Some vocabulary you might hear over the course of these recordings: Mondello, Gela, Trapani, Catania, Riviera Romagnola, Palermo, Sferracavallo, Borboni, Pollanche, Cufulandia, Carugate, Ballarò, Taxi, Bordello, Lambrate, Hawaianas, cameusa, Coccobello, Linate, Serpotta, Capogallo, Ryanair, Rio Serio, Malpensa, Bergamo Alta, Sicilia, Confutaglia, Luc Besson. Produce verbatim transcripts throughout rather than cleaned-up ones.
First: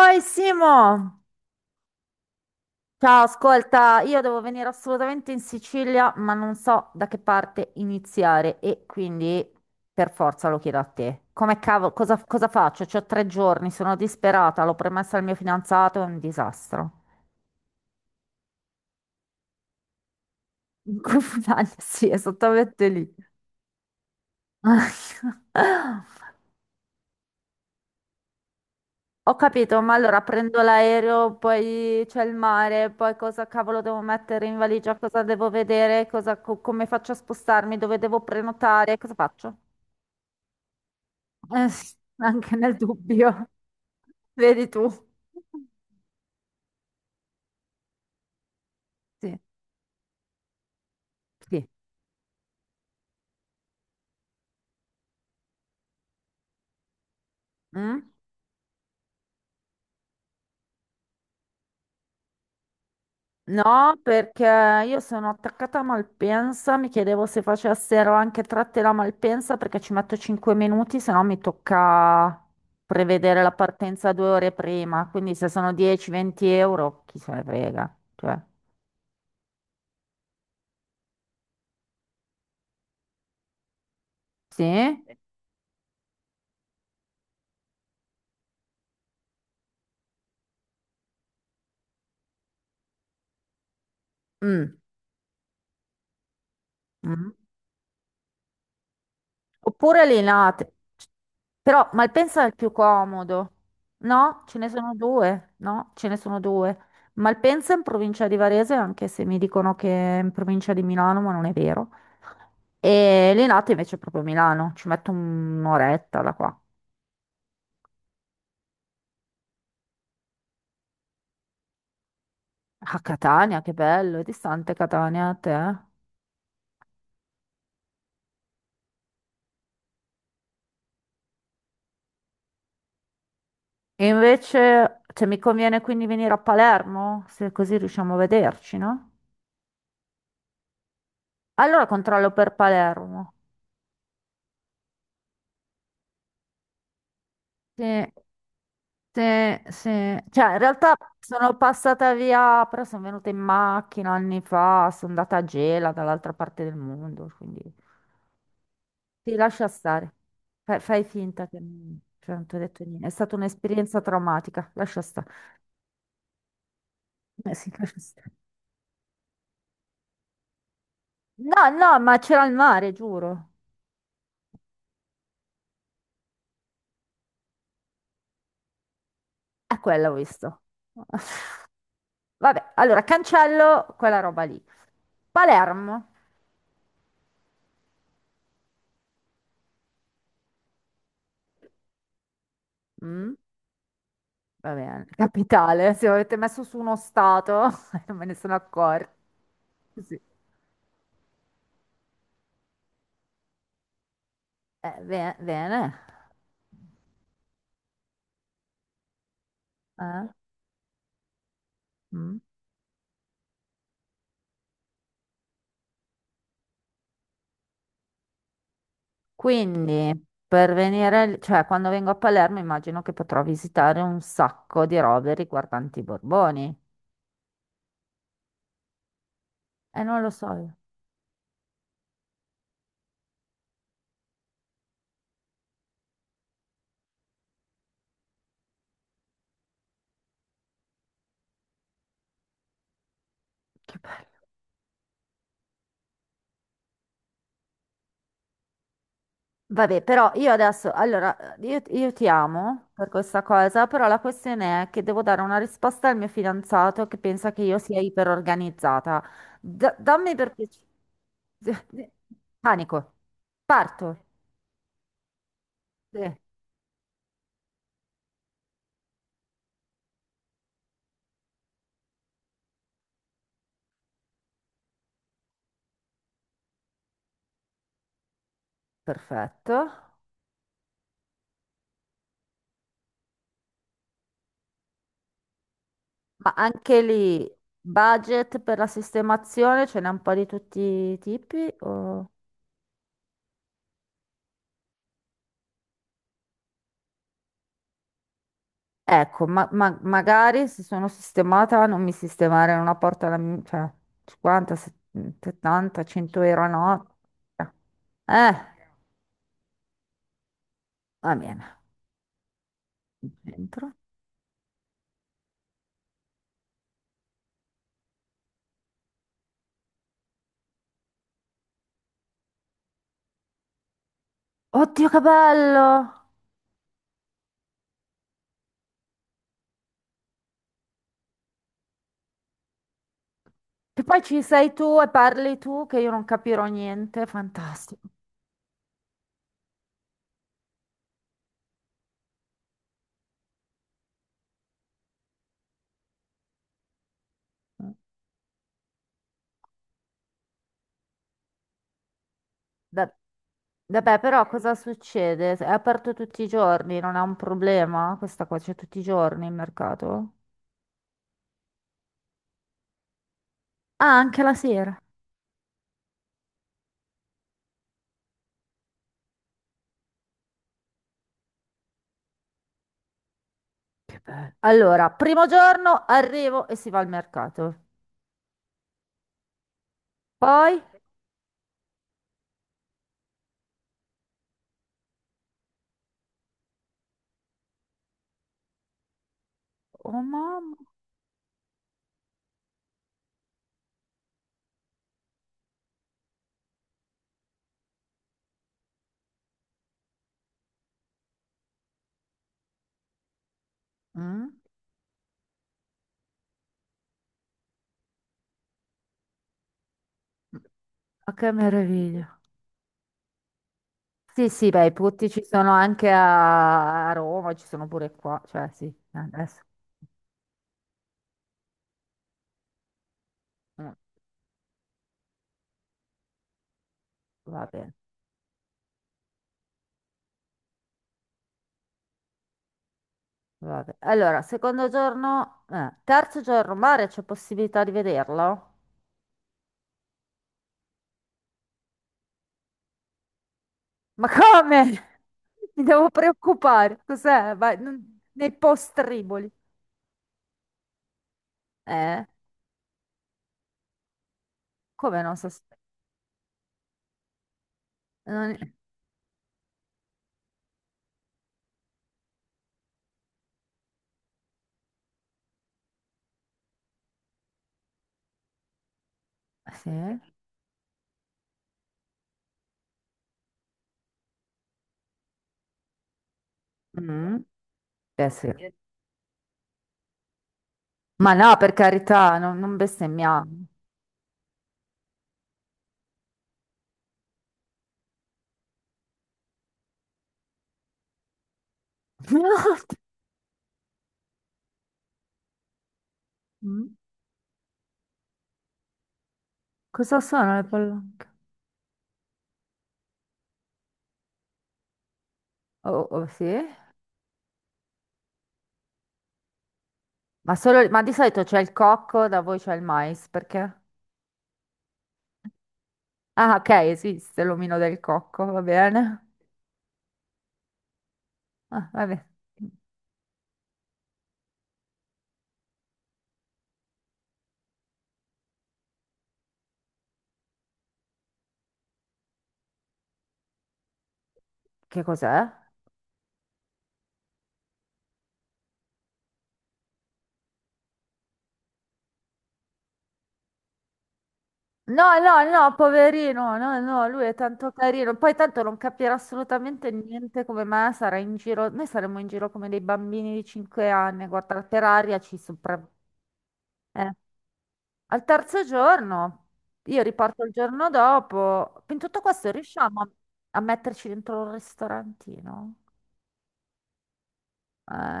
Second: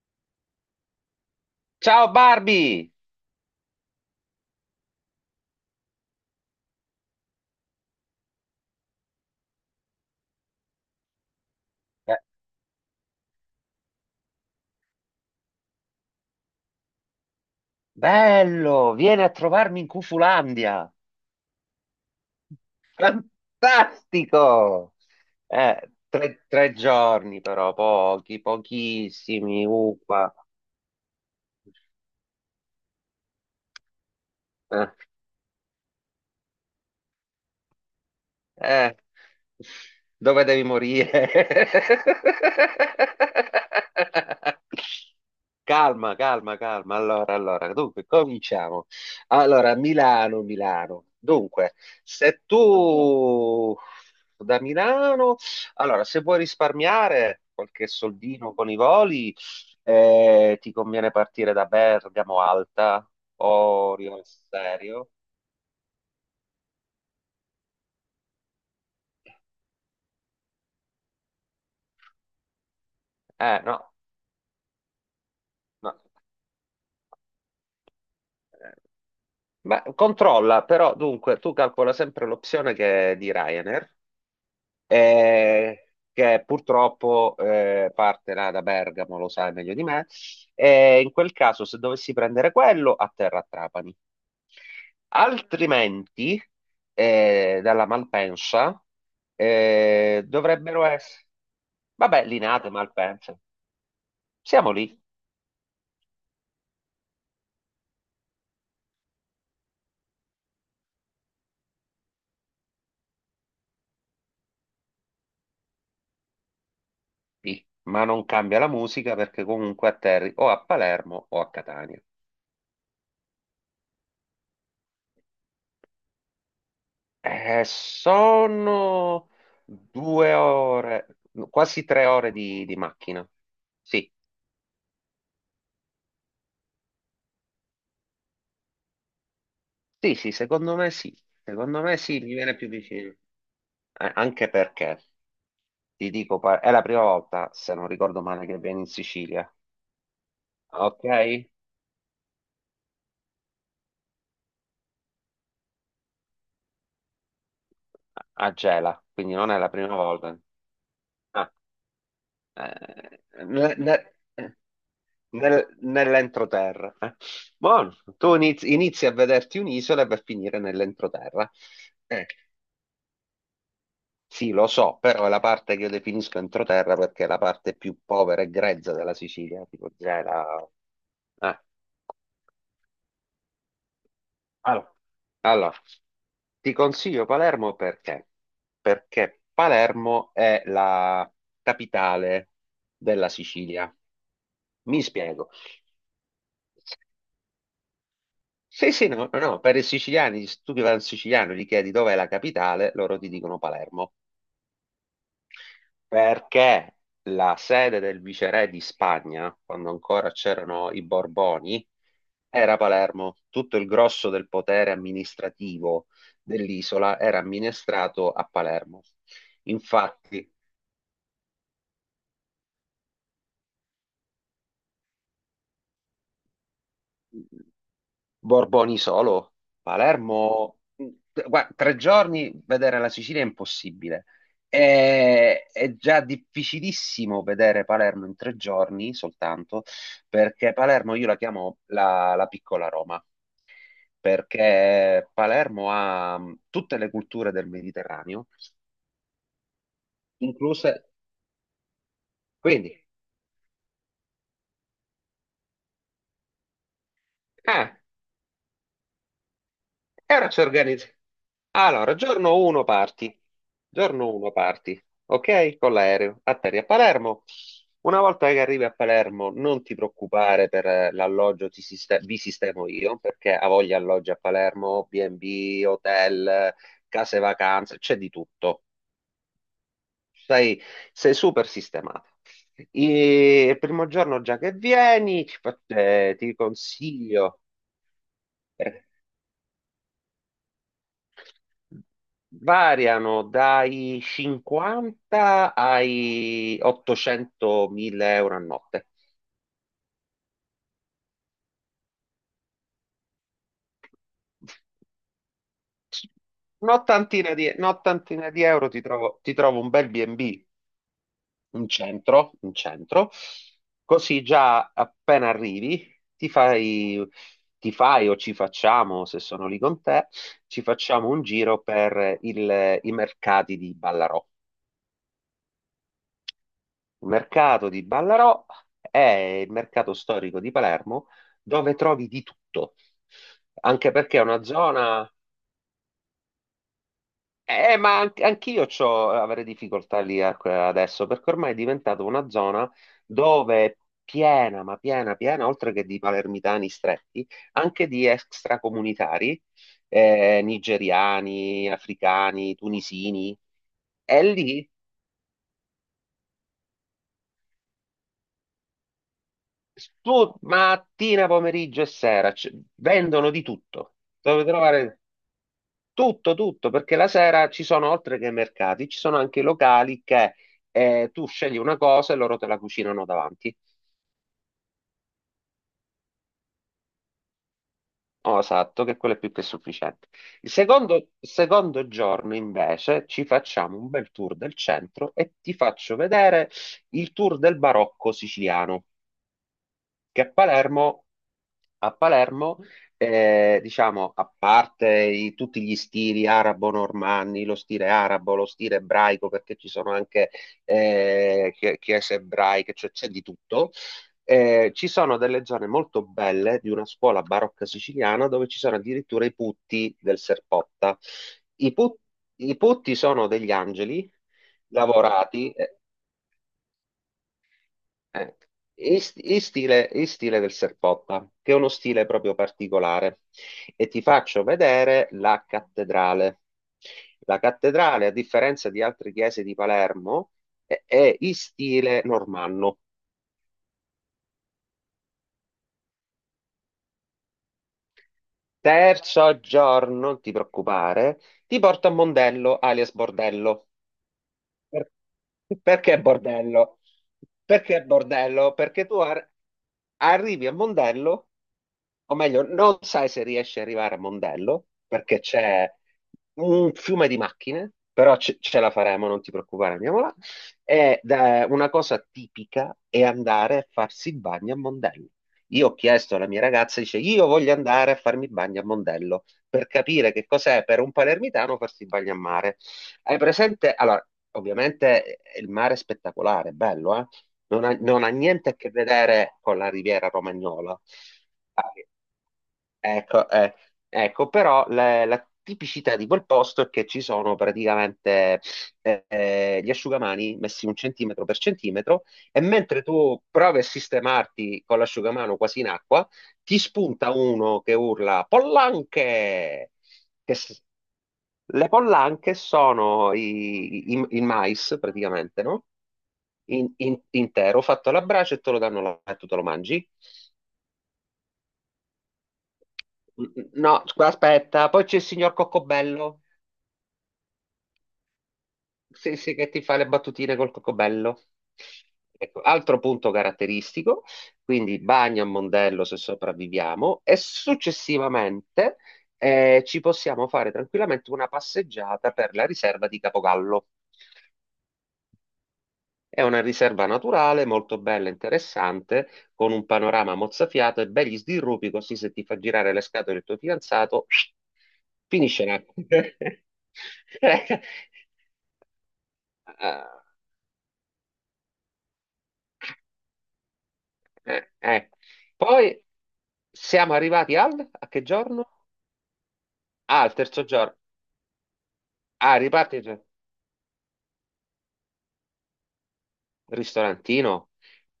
Oi Simo! Ciao Barbie! Ciao, ascolta, io devo venire assolutamente in Sicilia, ma non so da che parte iniziare e quindi per forza lo chiedo a te. Come cavolo, Be- cosa, cosa faccio? C'ho tre giorni, sono disperata, l'ho promessa al mio fidanzato, è un disastro. Bello, vieni a trovarmi in Cufulandia. In Confutaglia, sì, esattamente lì. Fantastico! Eh, tre, tre giorni però, pochi, Ho pochissimi, capito, ma allora upa. prendo l'aereo, poi c'è il mare, poi cosa cavolo devo mettere in valigia, cosa devo vedere, cosa- co- come faccio a spostarmi, dove devo Eh, prenotare, cosa faccio? Dove devi morire? Eh, sì, anche nel dubbio, vedi tu. Calma, calma, calma. Allora, allora, dunque, cominciamo. Sì, Allora, Milano, Milano. sì. Dunque, se tu da Milano, allora, se vuoi risparmiare qualche Mm? soldino con i voli, eh, ti conviene partire da Bergamo Alta o No, Rio perché io Serio? sono attaccata a Malpensa, mi chiedevo se facessero anche tratte da Malpensa perché ci metto cinque minuti, se no mi tocca prevedere la Eh, no, partenza due ore prima, quindi se sono no. dieci-venti euro, chi se ne frega. Cioè, eh, Ma controlla, però dunque tu calcola sempre l'opzione che è di Ryanair, sì? eh, che purtroppo eh, parte là da Bergamo, lo sai meglio di me, e in quel caso se dovessi prendere quello, atterra a Trapani. Mm, Altrimenti, mm. eh, dalla Malpensa, Oppure eh, Linate, dovrebbero essere... però Vabbè, Malpensa è il Linate, più Malpensa, comodo, no? Ce ne siamo sono lì, due, no? Ce ne sono due. Malpensa in provincia di Varese, anche se mi dicono che è in provincia di Milano, ma non è vero. E Linate invece è proprio a Milano, ci metto un'oretta da qua. lì, ma non cambia la musica perché comunque atterri o a Palermo o a Catania. A Catania, che bello, è distante Catania a te. Eh. Eh, sono due ore, quasi tre ore di, di macchina. E Sì, invece, cioè, mi conviene quindi venire a Palermo, se così riusciamo a vederci, no? sì, sì, secondo me sì. Secondo Allora me sì, controllo mi per viene più vicino. Palermo. Eh, anche perché, ti dico, pa- è la prima volta, se Sì, non ricordo male, che vieni in sì, Sicilia. sì. Cioè, in realtà Ok? sono passata via, però sono venuta in macchina anni fa, sono andata a Gela, dall'altra parte del mondo, quindi... A Gela, Sì, quindi non è lascia la prima stare. volta. Fai, fai finta Ah, che non, cioè, non ti ho detto niente. È eh, stata ne- un'esperienza ne- eh, traumatica. Lascia stare. nel- nell'entroterra. eh. Eh sì, Buono, lascia stare. tu inizi, inizi a vederti un'isola e per finire nell'entroterra. No, no, ma Eh, c'era il mare, giuro. Sì, lo so, però è la parte che io definisco entroterra perché è la parte più povera e grezza della Sicilia, È tipo quella ho Gela. visto. Eh. Vabbè, allora cancello quella roba lì. Allora, Allora, Palermo. ti consiglio Palermo perché? Perché Palermo è la capitale della Mm, Sicilia. va Mi bene. spiego. Capitale. Se avete messo su uno stato, non me ne sono Sì, sì, accorta. no, no, per i Sì. siciliani, se tu che vai al siciliano e gli chiedi dov'è la capitale, loro ti dicono Palermo. Eh, be- bene. Perché la sede del viceré di Spagna, quando Eh? ancora c'erano i Borboni, Mm. era a Palermo. Tutto il grosso del potere amministrativo dell'isola era amministrato a Palermo. Quindi, Infatti, per venire, lì- cioè quando vengo a Palermo immagino che potrò visitare un sacco di robe riguardanti i Borboni. Borboni solo, E non lo so io. Palermo, guarda, tre giorni vedere la Sicilia è impossibile. È, è già difficilissimo vedere Palermo in tre giorni soltanto, perché Palermo io la chiamo la, la piccola Roma, Che bello. perché Palermo ha mh, tutte le culture del Mediterraneo, Vabbè, però io incluse... adesso, allora, io, io ti amo Quindi, per questa cosa, però la questione è che devo dare una risposta al mio fidanzato che pensa che io eh, sia iperorganizzata. Da- dammi e ora per ci piacere. organizziamo. Allora, giorno uno Panico. parti. Parto. Giorno uno parti, ok? Con Sì. l'aereo. Atterri a Palermo. Una volta che arrivi a Palermo, non ti preoccupare per eh, l'alloggio, ti siste- vi sistemo io, perché ha voglia alloggi a Palermo, bi e bi, hotel, eh, case vacanze, c'è di tutto. Perfetto. Sei, sei super sistemato. E il primo giorno già che vieni, ti, fa- eh, Ma ti anche lì, consiglio. budget per la sistemazione ce n'è un po' di tutti i tipi? o- Variano dai cinquanta ai ottocentomila euro a notte. Ecco, ma, ma- magari se sono sistemata non mi sistemare una porta alla mi- cioè cinquanta, se- settanta, cento euro a notte. Un'ottantina di, un'ottantina Eh, di euro ti trovo, ti trovo un bel bi e bi, va bene. un centro, un centro, Dentro. così già appena arrivi ti fai, ti fai o ci facciamo, se sono lì con te, ci facciamo un giro per il- i mercati di Ballarò. Oddio, che bello! Il mercato di Ballarò è il mercato storico di Palermo dove trovi di tutto, Che anche poi perché è ci una sei tu e zona... parli tu che io non capirò niente, Eh, fantastico. Ma an- anch'io c'ho, avrei difficoltà lì a- adesso, perché ormai è diventata una zona dove è piena, ma piena, piena, oltre che di palermitani stretti, anche di extracomunitari, eh, nigeriani, africani, Va- tunisini. Vabbè, E però cosa lì. succede? È aperto tutti i giorni, non è un problema? Questa qua c'è tutti i giorni il mercato? Tu mattina, pomeriggio e sera c- vendono di tutto. Ah, anche la Dovete sera. trovare tutto, tutto, perché la sera ci sono, oltre che mercati, ci sono anche locali che eh, tu scegli una cosa e loro te la cucinano davanti. Che bello. Allora, primo giorno arrivo e si va al mercato. Oh, esatto, che quello è più che sufficiente. Il Poi. secondo, secondo giorno, invece, ci facciamo un bel tour del centro e ti faccio vedere il tour del barocco siciliano. Oh Che a mamma. Palermo, a Palermo eh, diciamo, a parte i- tutti gli stili arabo-normanni, lo stile arabo, lo stile ebraico, perché ci sono anche eh, chie- chiese ebraiche, cioè c'è di tutto. Mm? Eh, ci sono delle zone molto belle di una scuola barocca siciliana dove ci sono addirittura i putti del Serpotta. Ma che I, put- meraviglia. I putti sono degli angeli Sì, sì, beh, i putti ci lavorati. sono eh, anche a, a Roma, ci sono pure qua, eh, cioè sì, eh, in, st- adesso. in stile, in stile del Serpotta, che è uno stile proprio particolare. Mm, E ti faccio vedere la cattedrale. La va bene, cattedrale, a differenza di altre chiese di Palermo, è, è in stile normanno. va bene. Allora, secondo giorno, eh, terzo giorno, mare, c'è possibilità di vederlo? Terzo giorno, non ti preoccupare, ti porto a Mondello, alias Bordello. Ma Per- come? Mi devo Perché bordello? preoccupare. Cos'è? Vai, Perché non- nei bordello? Perché tu ar- postriboli. arrivi a Mondello, Eh? o meglio, non sai se riesci ad arrivare a Mondello, Come non perché so se... c'è un fiume di macchine, però non- ce, ce la faremo, non ti preoccupare, andiamo là. Ed è una cosa tipica è andare a farsi il bagno a Mondello. Io ho chiesto alla mia ragazza, dice, io voglio andare a farmi il bagno a Mondello, per Sì? capire che cos'è per un palermitano farsi il bagno a mare. Hai presente? Allora, ovviamente eh, il mare è spettacolare, è bello, eh? Mm? Non ha, non ha Eh sì. niente a che vedere con la Riviera Romagnola. Ma no, per Ah. carità, non, non bestemmiamo. Ecco, eh, ecco, però la, la tipicità di quel posto è che ci sono praticamente eh, eh, gli asciugamani messi un centimetro per centimetro e mentre tu provi a sistemarti con l'asciugamano quasi in acqua, ti Mm? spunta uno che urla Pollanche! Cosa sono Che le s- polacche? le pollanche sono i- i- il mais praticamente, no? Oh, oh, sì? In- in- intero, fatto alla brace e te lo danno là e tu te lo mangi. Ma, solo- ma di solito c'è il cocco, da voi c'è il mais, perché? No, scusa, aspetta, poi c'è il signor Coccobello. Ah, ok, esiste l'omino del cocco, va bene. Sì, sì, che ti fa le battutine col Coccobello. Ah, va bene. Ecco, altro punto caratteristico, quindi bagno a Mondello se sopravviviamo e successivamente eh, ci possiamo fare tranquillamente una passeggiata per la riserva di Capogallo. Che cos'è? È una riserva naturale molto bella e interessante, con un panorama mozzafiato e begli sdirrupi, così se ti fa girare le scatole il tuo fidanzato, No, no, finisce no, là. poverino, no, no, lui è tanto carino. Poi tanto non capirà assolutamente Ah, niente come me, sarà in giro, noi saremo in giro come dei bambini di cinque anni, guarda, eh, per eh. aria ci sopra... Poi Eh. siamo arrivati al, a che Al terzo giorno? giorno, io Ah, al riparto il terzo giorno giorno. dopo, in tutto questo Ah, riparti riusciamo il a, a metterci dentro un ristorantino? ristorantino.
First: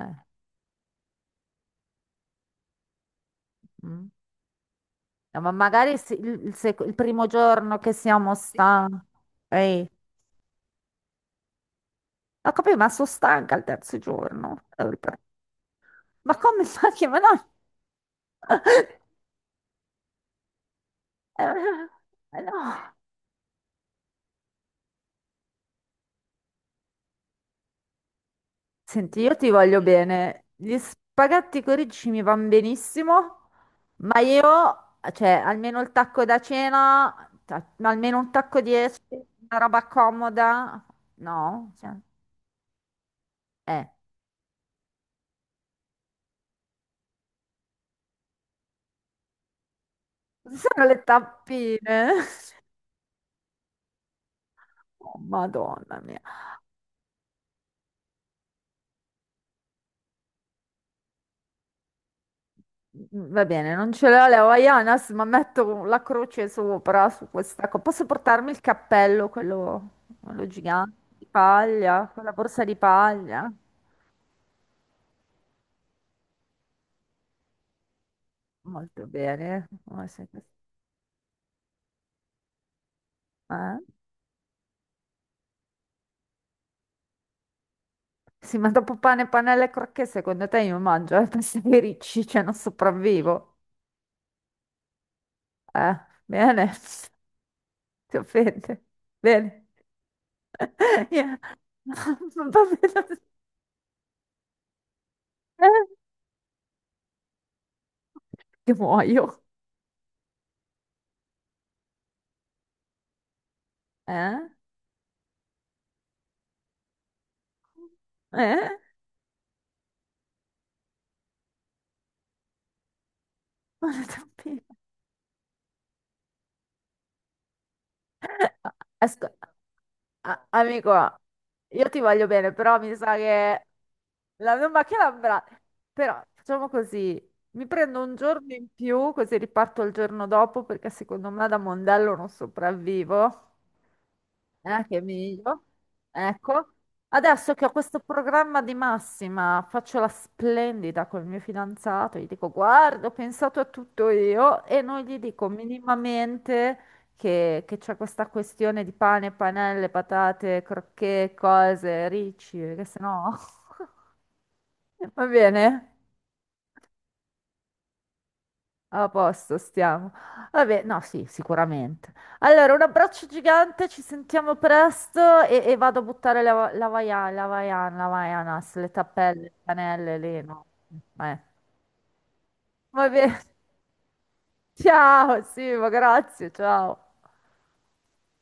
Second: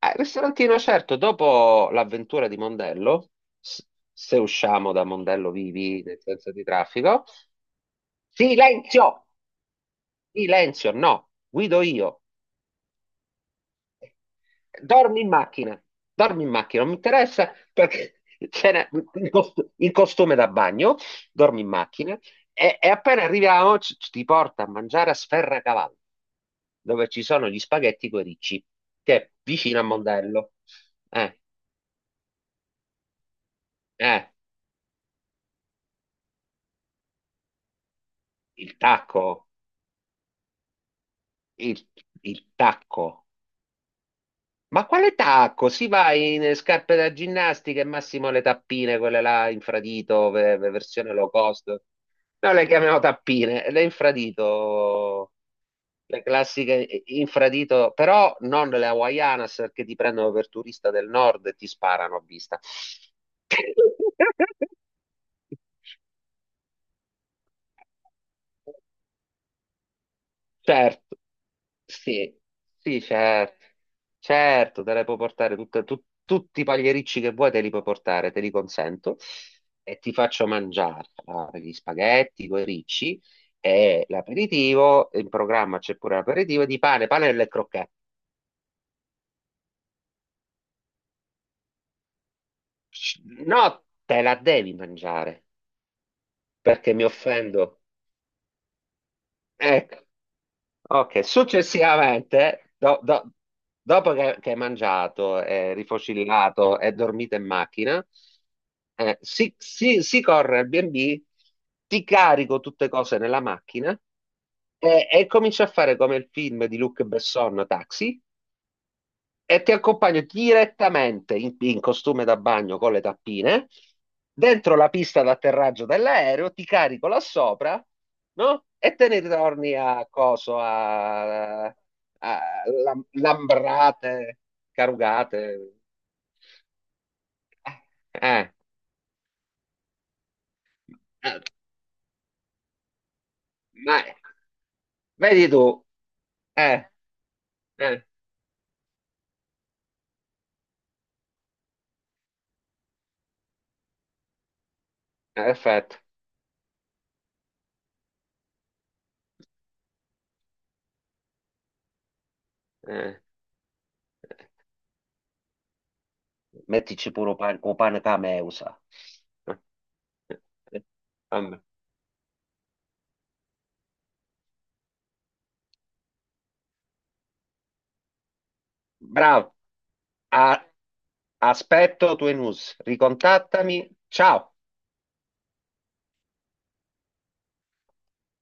Ah, il ristorantino, certo, dopo l'avventura di Mondello, s- mm. se usciamo da No, ma Mondello magari vivi, se- nel il, senso il di seco- il traffico. primo giorno che siamo stanchi, Silenzio! ehi, Silenzio, no, guido io. ho capito, ma sono stanca il terzo giorno. eh, Dormi in macchina, Ma dormi in come macchina, fa non mi che... Ma no! interessa perché c'era il, cost- il costume da bagno, dormi in macchina Eh, e, e no. appena arriviamo ci- ci- ti porta a mangiare a Sferracavallo, dove ci sono gli spaghetti coi ricci, che Senti, è io ti vicino voglio a bene. Mondello. Gli Eh, spaghetti con ricci mi vanno benissimo, ma eh, io, cioè, almeno il tacco da cena, ta- almeno un tacco di il esche, tacco, una roba comoda. No? il Cioè, il tacco. eh. Ma quale tacco? Si va in eh, scarpe da ginnastica e massimo le tappine, quelle là infradito, ve- Cosa ve- sono le versione low cost. tappine? Noi le chiamiamo tappine, le Oh, infradito, Madonna mia. le classiche eh, infradito, però non le Hawaianas perché ti prendono per turista del nord e ti sparano a vista. Mm, va bene, non ce l'ho le Havaianas, ma metto la croce sopra su questa cosa. Posso portarmi il cappello, quello, quello gigante Certo. di paglia, quella Sì, borsa di sì, paglia? certo, certo, te le puoi portare tutte- tu- tutti i pagliericci che vuoi, te li puoi portare, te li Molto consento bene. e Ma ti se- faccio mangiare allora, gli spaghetti, coi ricci Eh? e l'aperitivo, in programma c'è pure l'aperitivo di pane, panelle e crocchette. Sì, ma dopo pane, panelle e crocchè, secondo te io mangio, eh? Pensi che ricci, cioè non sopravvivo. No, te la devi mangiare Eh, bene, perché mi offendo. ti offende. Bene. Ecco. Ok, Yeah. Va successivamente, do- bene. do- dopo che, che hai mangiato, Eh? è rifocillato e dormito in macchina, Che eh, muoio. si, si- si corre al bi e bi, ti carico tutte cose nella macchina Eh? e, e comincio a fare come il film di Luc Besson, Taxi, Eh? e ti accompagno direttamente in, in costume da bagno con le tappine Ma le tappine. dentro la pista d'atterraggio dell'aereo, ti carico là sopra, Eh, no? E te ne Asco- ritorni a a- coso, amico, a, io ti voglio a bene, però mi Lam- sa che Lambrate, la mia macchina avrà... Carugate. Però facciamo così, mi Eh, prendo un eh, giorno in più, così riparto il giorno dopo, perché secondo me da Mondello non sopravvivo. ma- Eh, che Vedi meglio. tu, Ecco, eh, adesso che ho questo eh, programma di massima, faccio la splendida col mio fidanzato, gli dico, guarda, ho pensato a tutto io e non gli dico perfetto. minimamente che, che c'è questa questione di pane, panelle, patate, crocchè, cose, ricci, perché Eh, sennò... Va bene? Mettici pure un pane, un pane cameusa. A posto, Eh, stiamo. eh, Vabbè, eh, no, sì, Vabbè. sicuramente. Allora, un abbraccio gigante, ci sentiamo presto e, e vado a buttare la, la vaia- la vaiana, la vaianas, le tappelle, Bravo. le canelle, lì, A- no. Eh. Aspetto tue news, Va bene. ricontattami. Ciao! Ciao, Simo, grazie, ciao.